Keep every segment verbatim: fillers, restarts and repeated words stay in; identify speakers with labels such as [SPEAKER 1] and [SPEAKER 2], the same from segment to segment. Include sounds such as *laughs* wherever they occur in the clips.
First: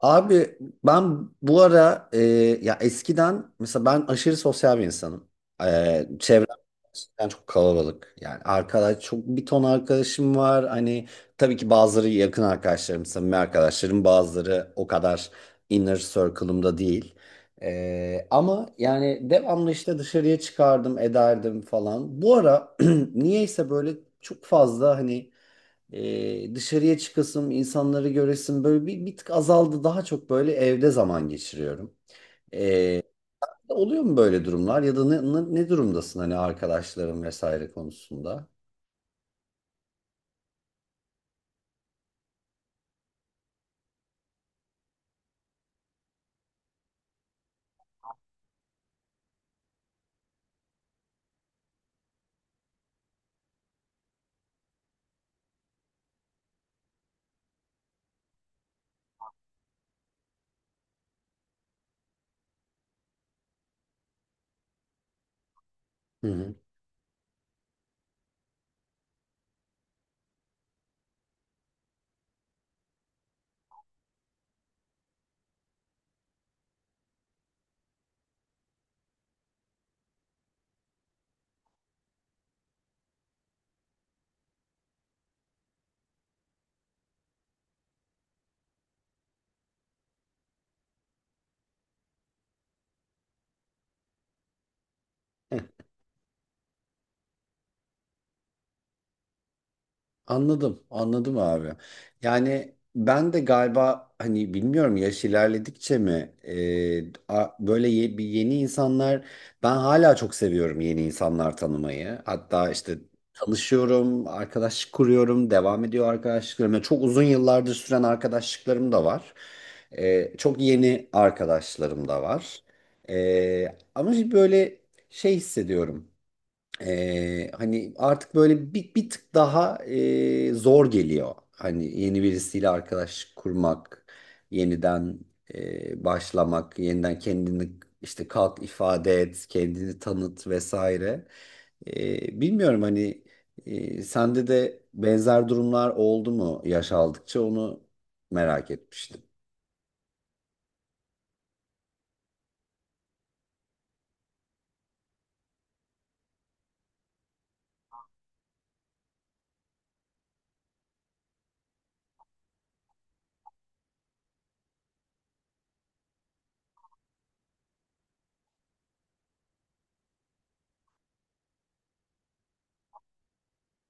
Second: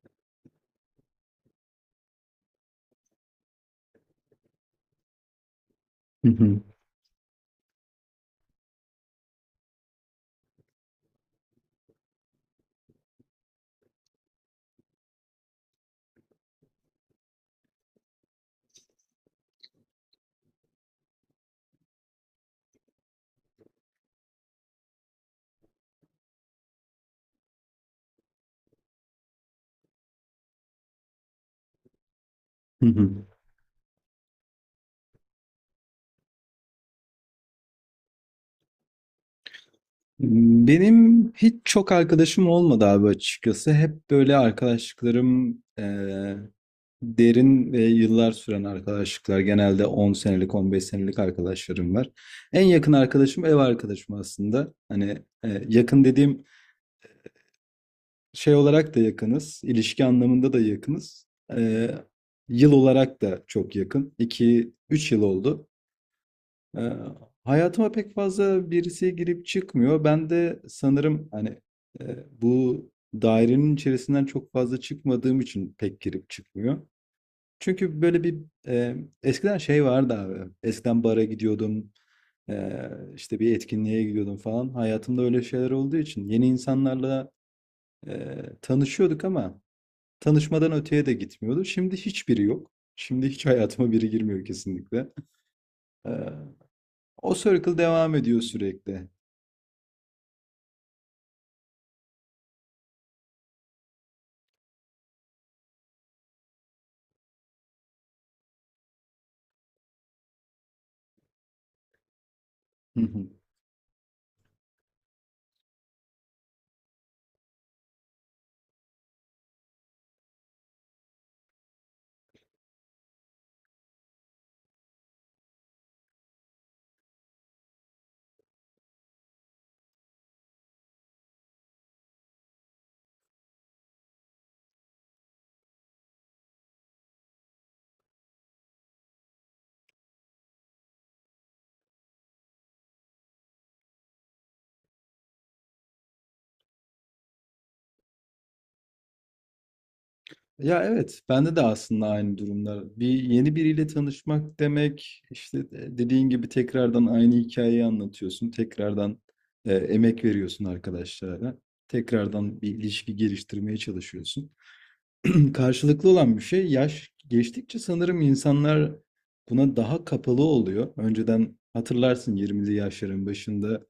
[SPEAKER 1] Abi, ben bu ara e, ya eskiden mesela ben aşırı sosyal bir insanım. E,
[SPEAKER 2] Hı
[SPEAKER 1] çevrem
[SPEAKER 2] hı,
[SPEAKER 1] gerçekten çok kalabalık. Yani arkadaş çok bir ton arkadaşım var. Hani tabii ki bazıları yakın arkadaşlarım, samimi arkadaşlarım, bazıları o kadar inner circle'ımda değil. E, ama yani devamlı işte dışarıya çıkardım, ederdim falan. Bu ara *clears throat* niyeyse böyle çok fazla hani e, dışarıya çıkasım, insanları göresim böyle bir, bir tık azaldı. Daha çok böyle evde zaman geçiriyorum.
[SPEAKER 2] hı
[SPEAKER 1] E,
[SPEAKER 2] hı.
[SPEAKER 1] Oluyor mu böyle durumlar ya da ne, ne, ne durumdasın hani arkadaşların vesaire konusunda?
[SPEAKER 2] Benim hiç çok arkadaşım olmadı abi açıkçası. Hep böyle arkadaşlıklarım eee, derin ve yıllar süren arkadaşlıklar. Genelde 10 senelik, on beş senelik arkadaşlarım var. En yakın arkadaşım ev arkadaşım aslında. Hani eee, yakın dediğim şey olarak da yakınız. İlişki anlamında da yakınız. Eee, Yıl olarak da çok yakın. iki üç yıl oldu.
[SPEAKER 1] Hı hı.
[SPEAKER 2] Ee, Hayatıma pek fazla birisi girip çıkmıyor. Ben de sanırım hani e, bu dairenin içerisinden çok fazla çıkmadığım için pek girip çıkmıyor. Çünkü böyle bir e, eskiden şey vardı abi. Eskiden bara gidiyordum. E, işte bir etkinliğe gidiyordum falan. Hayatımda öyle şeyler olduğu için yeni insanlarla e, tanışıyorduk ama tanışmadan öteye de gitmiyordu. Şimdi hiçbiri yok. Şimdi hiç hayatıma biri girmiyor kesinlikle. *laughs* O circle devam ediyor sürekli.
[SPEAKER 1] Anladım, anladım abi. Yani ben de galiba hani bilmiyorum yaş ilerledikçe mi e, a- böyle ye- bir yeni insanlar, ben hala çok seviyorum yeni insanlar tanımayı. Hatta işte
[SPEAKER 2] Hı hı.
[SPEAKER 1] tanışıyorum, arkadaşlık kuruyorum, devam ediyor arkadaşlıklarım. Yani çok uzun yıllardır süren arkadaşlıklarım da var. E, çok yeni arkadaşlarım da var. E, ama böyle şey hissediyorum. Ee, hani artık böyle bir, bir tık daha e, zor geliyor. Hani yeni birisiyle arkadaş kurmak, yeniden e, başlamak, yeniden kendini işte kalk ifade et, kendini tanıt vesaire. Ee, bilmiyorum hani e, sende de benzer durumlar oldu mu yaş aldıkça, onu merak etmiştim.
[SPEAKER 2] Ya evet, bende de aslında aynı durumlar. Bir yeni biriyle tanışmak demek, işte de- dediğin gibi tekrardan aynı hikayeyi anlatıyorsun, tekrardan e, emek veriyorsun arkadaşlara, tekrardan bir ilişki geliştirmeye çalışıyorsun. *clears throat* Karşılıklı olan bir şey, yaş geçtikçe sanırım insanlar buna daha kapalı oluyor. Önceden hatırlarsın yirmili yaşların başında.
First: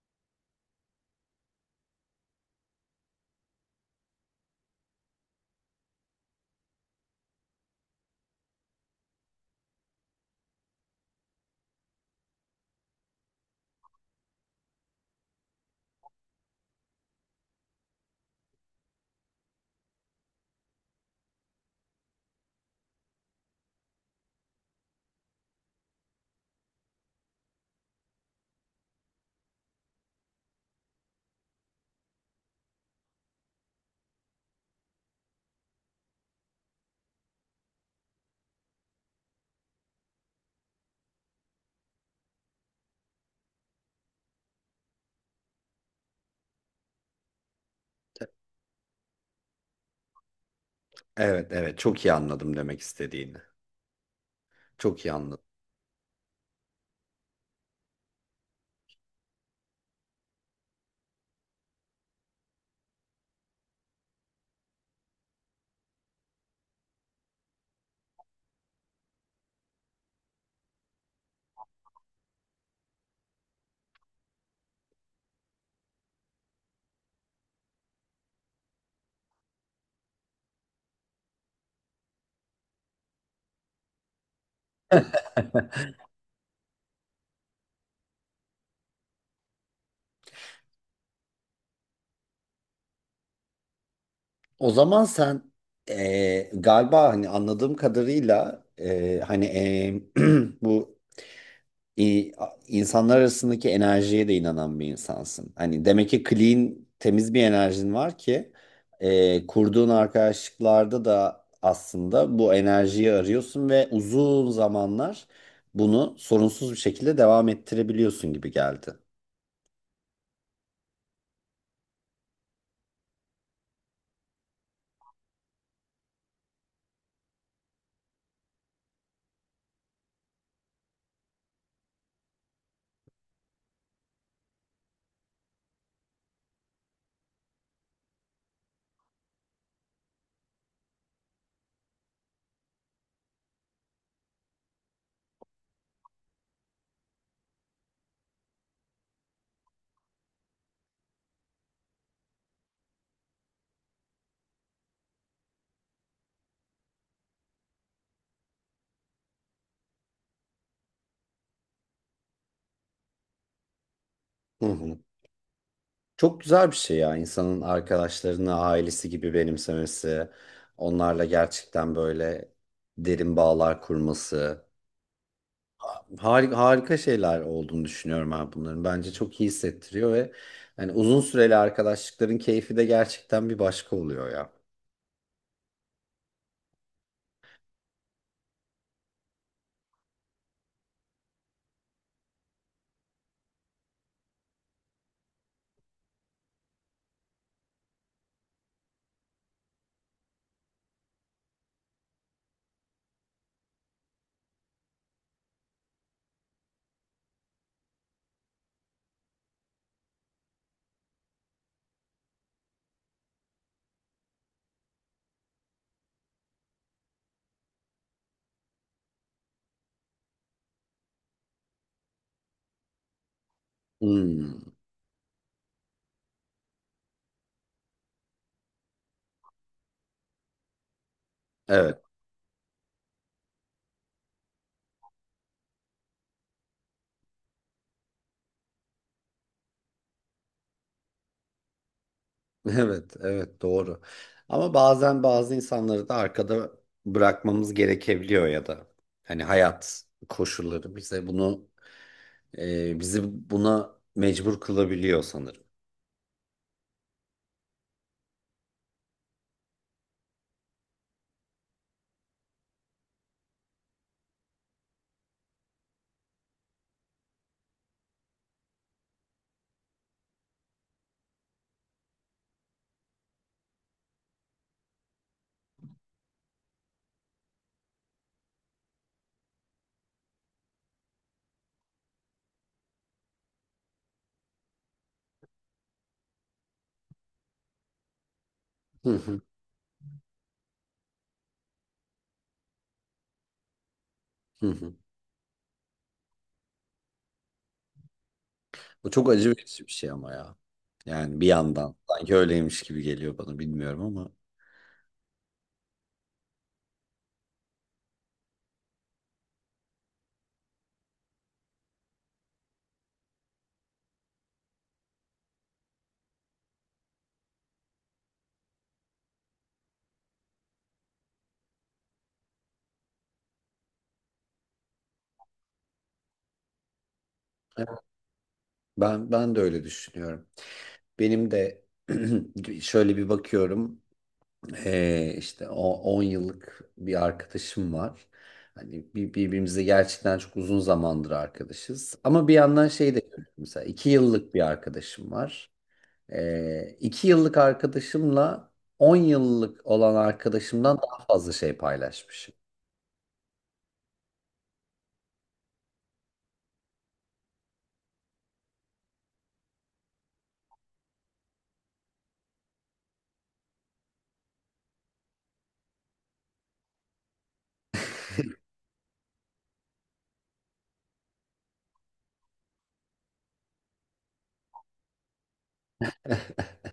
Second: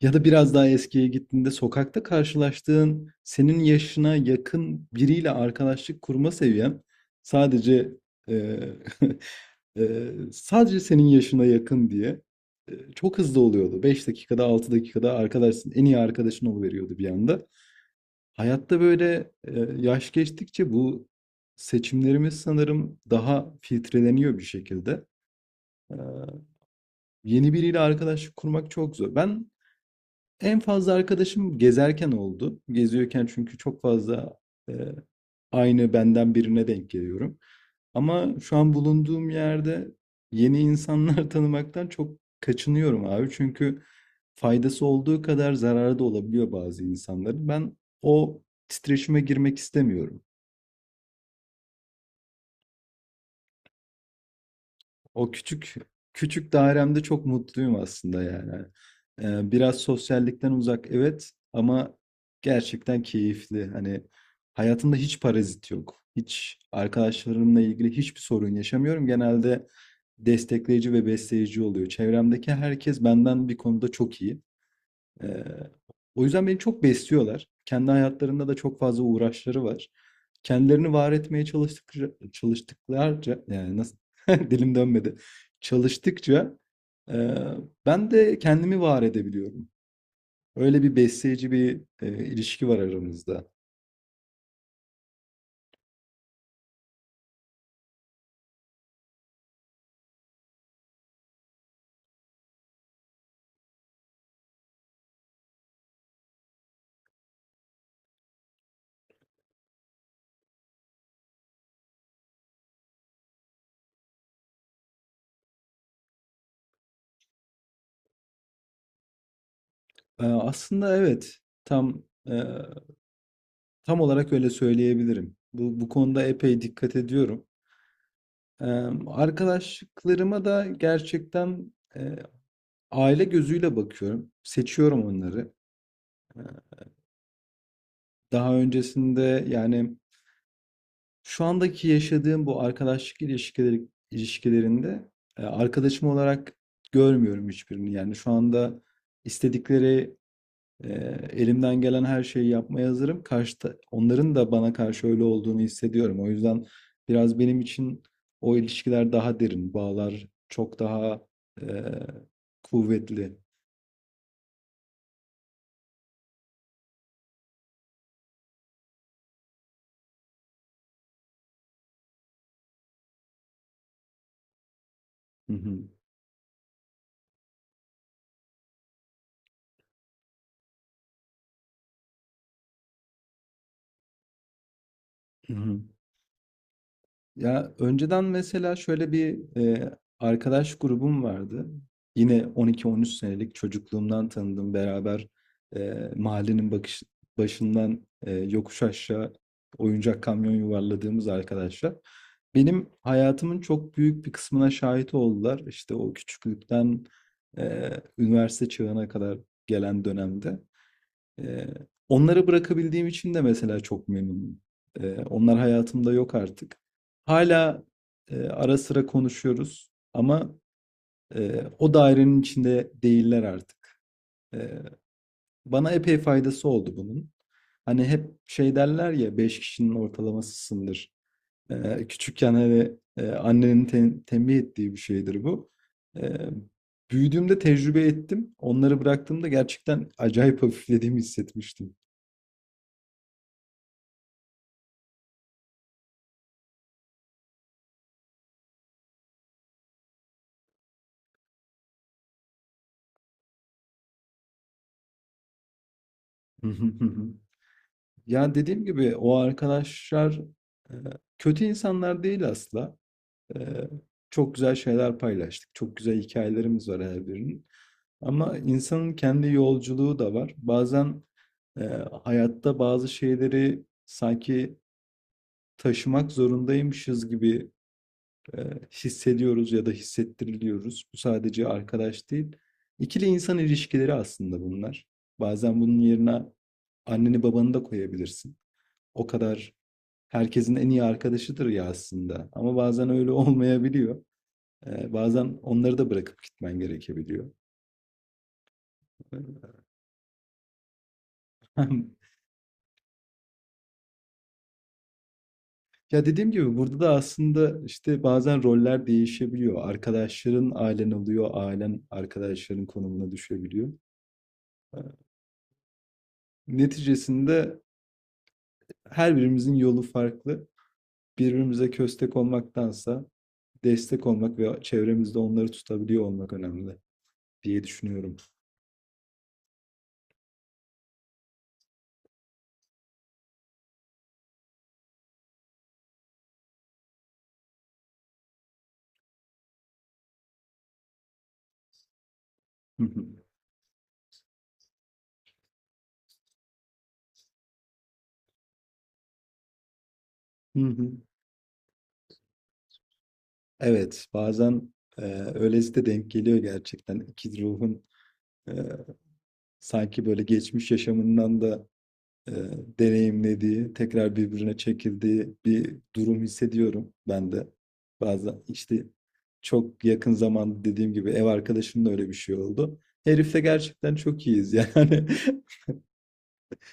[SPEAKER 2] Ya da biraz daha eskiye gittiğinde sokakta karşılaştığın senin yaşına yakın biriyle arkadaşlık kurma seviyen sadece eee, eee, *laughs* sadece senin yaşına yakın diye eee, çok hızlı oluyordu. Beş dakikada altı dakikada arkadaşsın en iyi arkadaşın oluveriyordu bir anda. Hayatta böyle eee, yaş geçtikçe bu seçimlerimiz sanırım daha filtreleniyor bir şekilde. Eee, Yeni biriyle arkadaşlık kurmak çok zor. Ben en fazla arkadaşım gezerken oldu. Geziyorken çünkü çok fazla e, aynı benden birine denk geliyorum. Ama şu an bulunduğum yerde yeni insanlar *laughs* tanımaktan çok kaçınıyorum abi. Çünkü faydası olduğu kadar zararı da olabiliyor bazı insanların. Ben o titreşime girmek istemiyorum.
[SPEAKER 1] Evet evet, çok iyi anladım demek istediğini. Çok iyi
[SPEAKER 2] O
[SPEAKER 1] anladım.
[SPEAKER 2] küçük küçük dairemde çok mutluyum aslında yani. Ee, biraz sosyallikten uzak evet ama gerçekten keyifli. Hani hayatımda hiç parazit yok. Hiç arkadaşlarımla ilgili hiçbir sorun yaşamıyorum. Genelde destekleyici ve besleyici oluyor. Çevremdeki herkes benden bir konuda çok iyi. Ee, O yüzden beni çok besliyorlar. Kendi hayatlarında da çok fazla uğraşları var. Kendilerini var etmeye çalıştıkça, çalıştıklarca, yani nasıl, *laughs* dilim dönmedi. Çalıştıkça e, ben de kendimi var edebiliyorum. Öyle bir besleyici bir e, ilişki var aramızda.
[SPEAKER 1] O zaman sen eee, galiba hani anladığım kadarıyla eee, hani eee, *clears throat* bu i- insanlar arasındaki enerjiye de inanan bir insansın. Hani demek ki clean, temiz bir enerjin var ki eee, kurduğun arkadaşlıklarda da aslında bu enerjiyi arıyorsun ve uzun zamanlar bunu sorunsuz bir şekilde devam ettirebiliyorsun gibi geldi.
[SPEAKER 2] Eee, aslında evet. Tam, eee, tam olarak öyle söyleyebilirim. Bu bu konuda epey dikkat ediyorum. Emm, arkadaşlıklarıma da gerçekten, eee, aile gözüyle bakıyorum. Seçiyorum onları. Eee, Daha öncesinde, yani, şu andaki yaşadığım bu arkadaşlık ilişkileri ilişkilerinde, eee, arkadaşım olarak görmüyorum hiçbirini. Yani, şu anda istedikleri. Ee, elimden gelen her şeyi yapmaya hazırım. Karşıta, onların da bana karşı öyle olduğunu hissediyorum. O yüzden biraz benim için o ilişkiler daha derin, bağlar çok daha e, kuvvetli.
[SPEAKER 1] Hı hı. Çok güzel bir şey ya, insanın arkadaşlarını ailesi gibi benimsemesi, onlarla gerçekten böyle derin bağlar kurması.
[SPEAKER 2] Hı hı,
[SPEAKER 1] Harika, harika şeyler olduğunu düşünüyorum ben bunların. Bence çok iyi hissettiriyor ve hani uzun süreli arkadaşlıkların keyfi de gerçekten bir başka oluyor ya.
[SPEAKER 2] hı hı. Ya önceden mesela şöyle bir e, arkadaş grubum vardı. Yine 12-13 senelik çocukluğumdan tanıdım. Beraber e, mahallenin bakış, başından e, yokuş aşağı oyuncak kamyon yuvarladığımız arkadaşlar. Benim hayatımın çok büyük bir kısmına şahit oldular. İşte o küçüklükten e, üniversite çağına kadar gelen dönemde. Eee, Onları bırakabildiğim için de mesela çok memnunum. Eee, onlar hayatımda yok artık. Hala eee, ara sıra konuşuyoruz ama, eee, o dairenin içinde değiller artık.
[SPEAKER 1] Hmm.
[SPEAKER 2] Eee, Bana epey faydası oldu bunun. Hani hep şey derler ya, beş kişinin ortalamasısındır.
[SPEAKER 1] Evet.
[SPEAKER 2] Eee, küçükken hani, eee, annenin tem tembih ettiği bir şeydir bu. Eee, Büyüdüğümde tecrübe ettim. Onları bıraktığımda gerçekten acayip hafiflediğimi hissetmiştim.
[SPEAKER 1] *laughs* Evet, evet, doğru. Ama bazen bazı insanları da arkada bırakmamız gerekebiliyor ya da hani hayat koşulları bize bunu e, bizi buna mecbur kılabiliyor sanırım.
[SPEAKER 2] Hı hı, hı hı. Ya dediğim gibi o arkadaşlar e, kötü insanlar değil asla. E, Çok güzel şeyler paylaştık. Çok güzel hikayelerimiz var her birinin. Ama insanın kendi yolculuğu da var. Bazen e, hayatta bazı şeyleri sanki taşımak zorundaymışız gibi e, hissediyoruz ya da hissettiriliyoruz. Bu sadece arkadaş değil. İkili insan ilişkileri aslında bunlar. Bazen bunun yerine anneni babanı da koyabilirsin.
[SPEAKER 1] Hı
[SPEAKER 2] O
[SPEAKER 1] hı,
[SPEAKER 2] kadar herkesin en iyi arkadaşıdır ya aslında. Ama bazen öyle *laughs* olmayabiliyor.
[SPEAKER 1] hı hı.
[SPEAKER 2] E, bazen onları da bırakıp gitmen gerekebiliyor.
[SPEAKER 1] Bu çok acı verici bir şey ama ya. Yani bir yandan
[SPEAKER 2] *laughs*
[SPEAKER 1] sanki öyleymiş gibi geliyor bana, bilmiyorum ama.
[SPEAKER 2] Ya dediğim gibi burada da aslında işte bazen roller değişebiliyor. Arkadaşların ailen oluyor, ailen arkadaşların konumuna düşebiliyor. Ee, Neticesinde her birimizin yolu farklı. Birbirimize köstek olmaktansa destek olmak ve çevremizde onları tutabiliyor olmak önemli diye
[SPEAKER 1] Evet.
[SPEAKER 2] düşünüyorum.
[SPEAKER 1] ben ben de öyle düşünüyorum. Benim de *clears throat* şöyle bir bakıyorum, e, işte o on yıllık bir arkadaşım var. Hani bir- birbirimize gerçekten çok uzun zamandır arkadaşız. Ama bir yandan
[SPEAKER 2] Hı
[SPEAKER 1] şey de
[SPEAKER 2] hı.
[SPEAKER 1] görüyorum. Mesela iki yıllık bir arkadaşım var. Ee, iki yıllık arkadaşımla on yıllık olan
[SPEAKER 2] Hı
[SPEAKER 1] arkadaşımdan
[SPEAKER 2] hı.
[SPEAKER 1] daha fazla şey paylaşmışım.
[SPEAKER 2] Evet, bazen e, öylesi de denk geliyor gerçekten. İki ruhun e, sanki böyle geçmiş yaşamından da e, deneyimlediği, tekrar birbirine çekildiği bir durum hissediyorum ben de.
[SPEAKER 1] *laughs*
[SPEAKER 2] Bazen işte çok yakın zamanda dediğim gibi ev arkadaşımla öyle bir şey oldu. Herifle gerçekten çok iyiyiz yani.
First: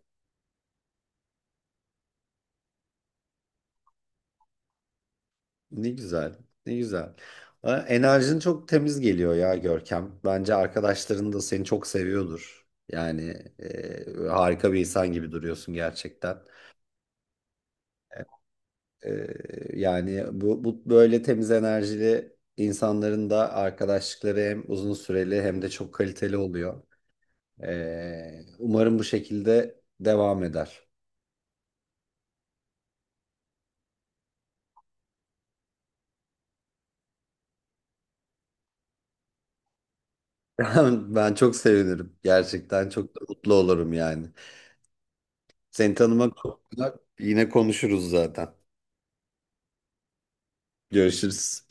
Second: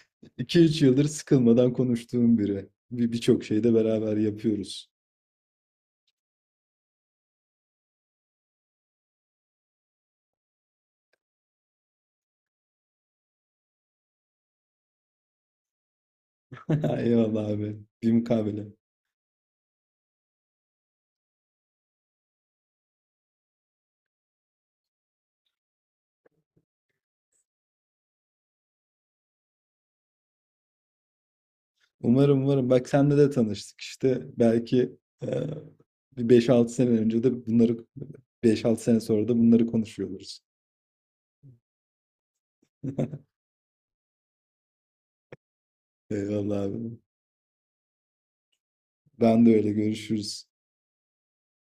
[SPEAKER 2] *laughs* iki üç yıldır sıkılmadan konuştuğum biri. Bir birçok şeyi de beraber yapıyoruz.
[SPEAKER 1] Ne güzel, ne güzel. Ha, enerjin çok temiz geliyor ya Görkem. Bence arkadaşların da seni çok seviyordur. Yani e, harika bir insan gibi duruyorsun gerçekten.
[SPEAKER 2] *laughs* Eyvallah abi. Bir mukabele.
[SPEAKER 1] E, Yani bu, bu böyle temiz enerjili insanların da arkadaşlıkları hem uzun süreli hem de çok kaliteli oluyor. E, umarım bu şekilde devam eder.
[SPEAKER 2] Umarım umarım. Bak senle de tanıştık işte. Belki e, bir beş altı sene önce de bunları beş altı sene sonra da bunları konuşuyoruz.
[SPEAKER 1] *laughs* Ben çok sevinirim. Gerçekten çok da
[SPEAKER 2] *laughs*
[SPEAKER 1] mutlu olurum yani. Seni tanımak
[SPEAKER 2] Eyvallah
[SPEAKER 1] çok güzel.
[SPEAKER 2] abi.
[SPEAKER 1] Yine konuşuruz zaten.
[SPEAKER 2] Ben de öyle görüşürüz.
[SPEAKER 1] Görüşürüz.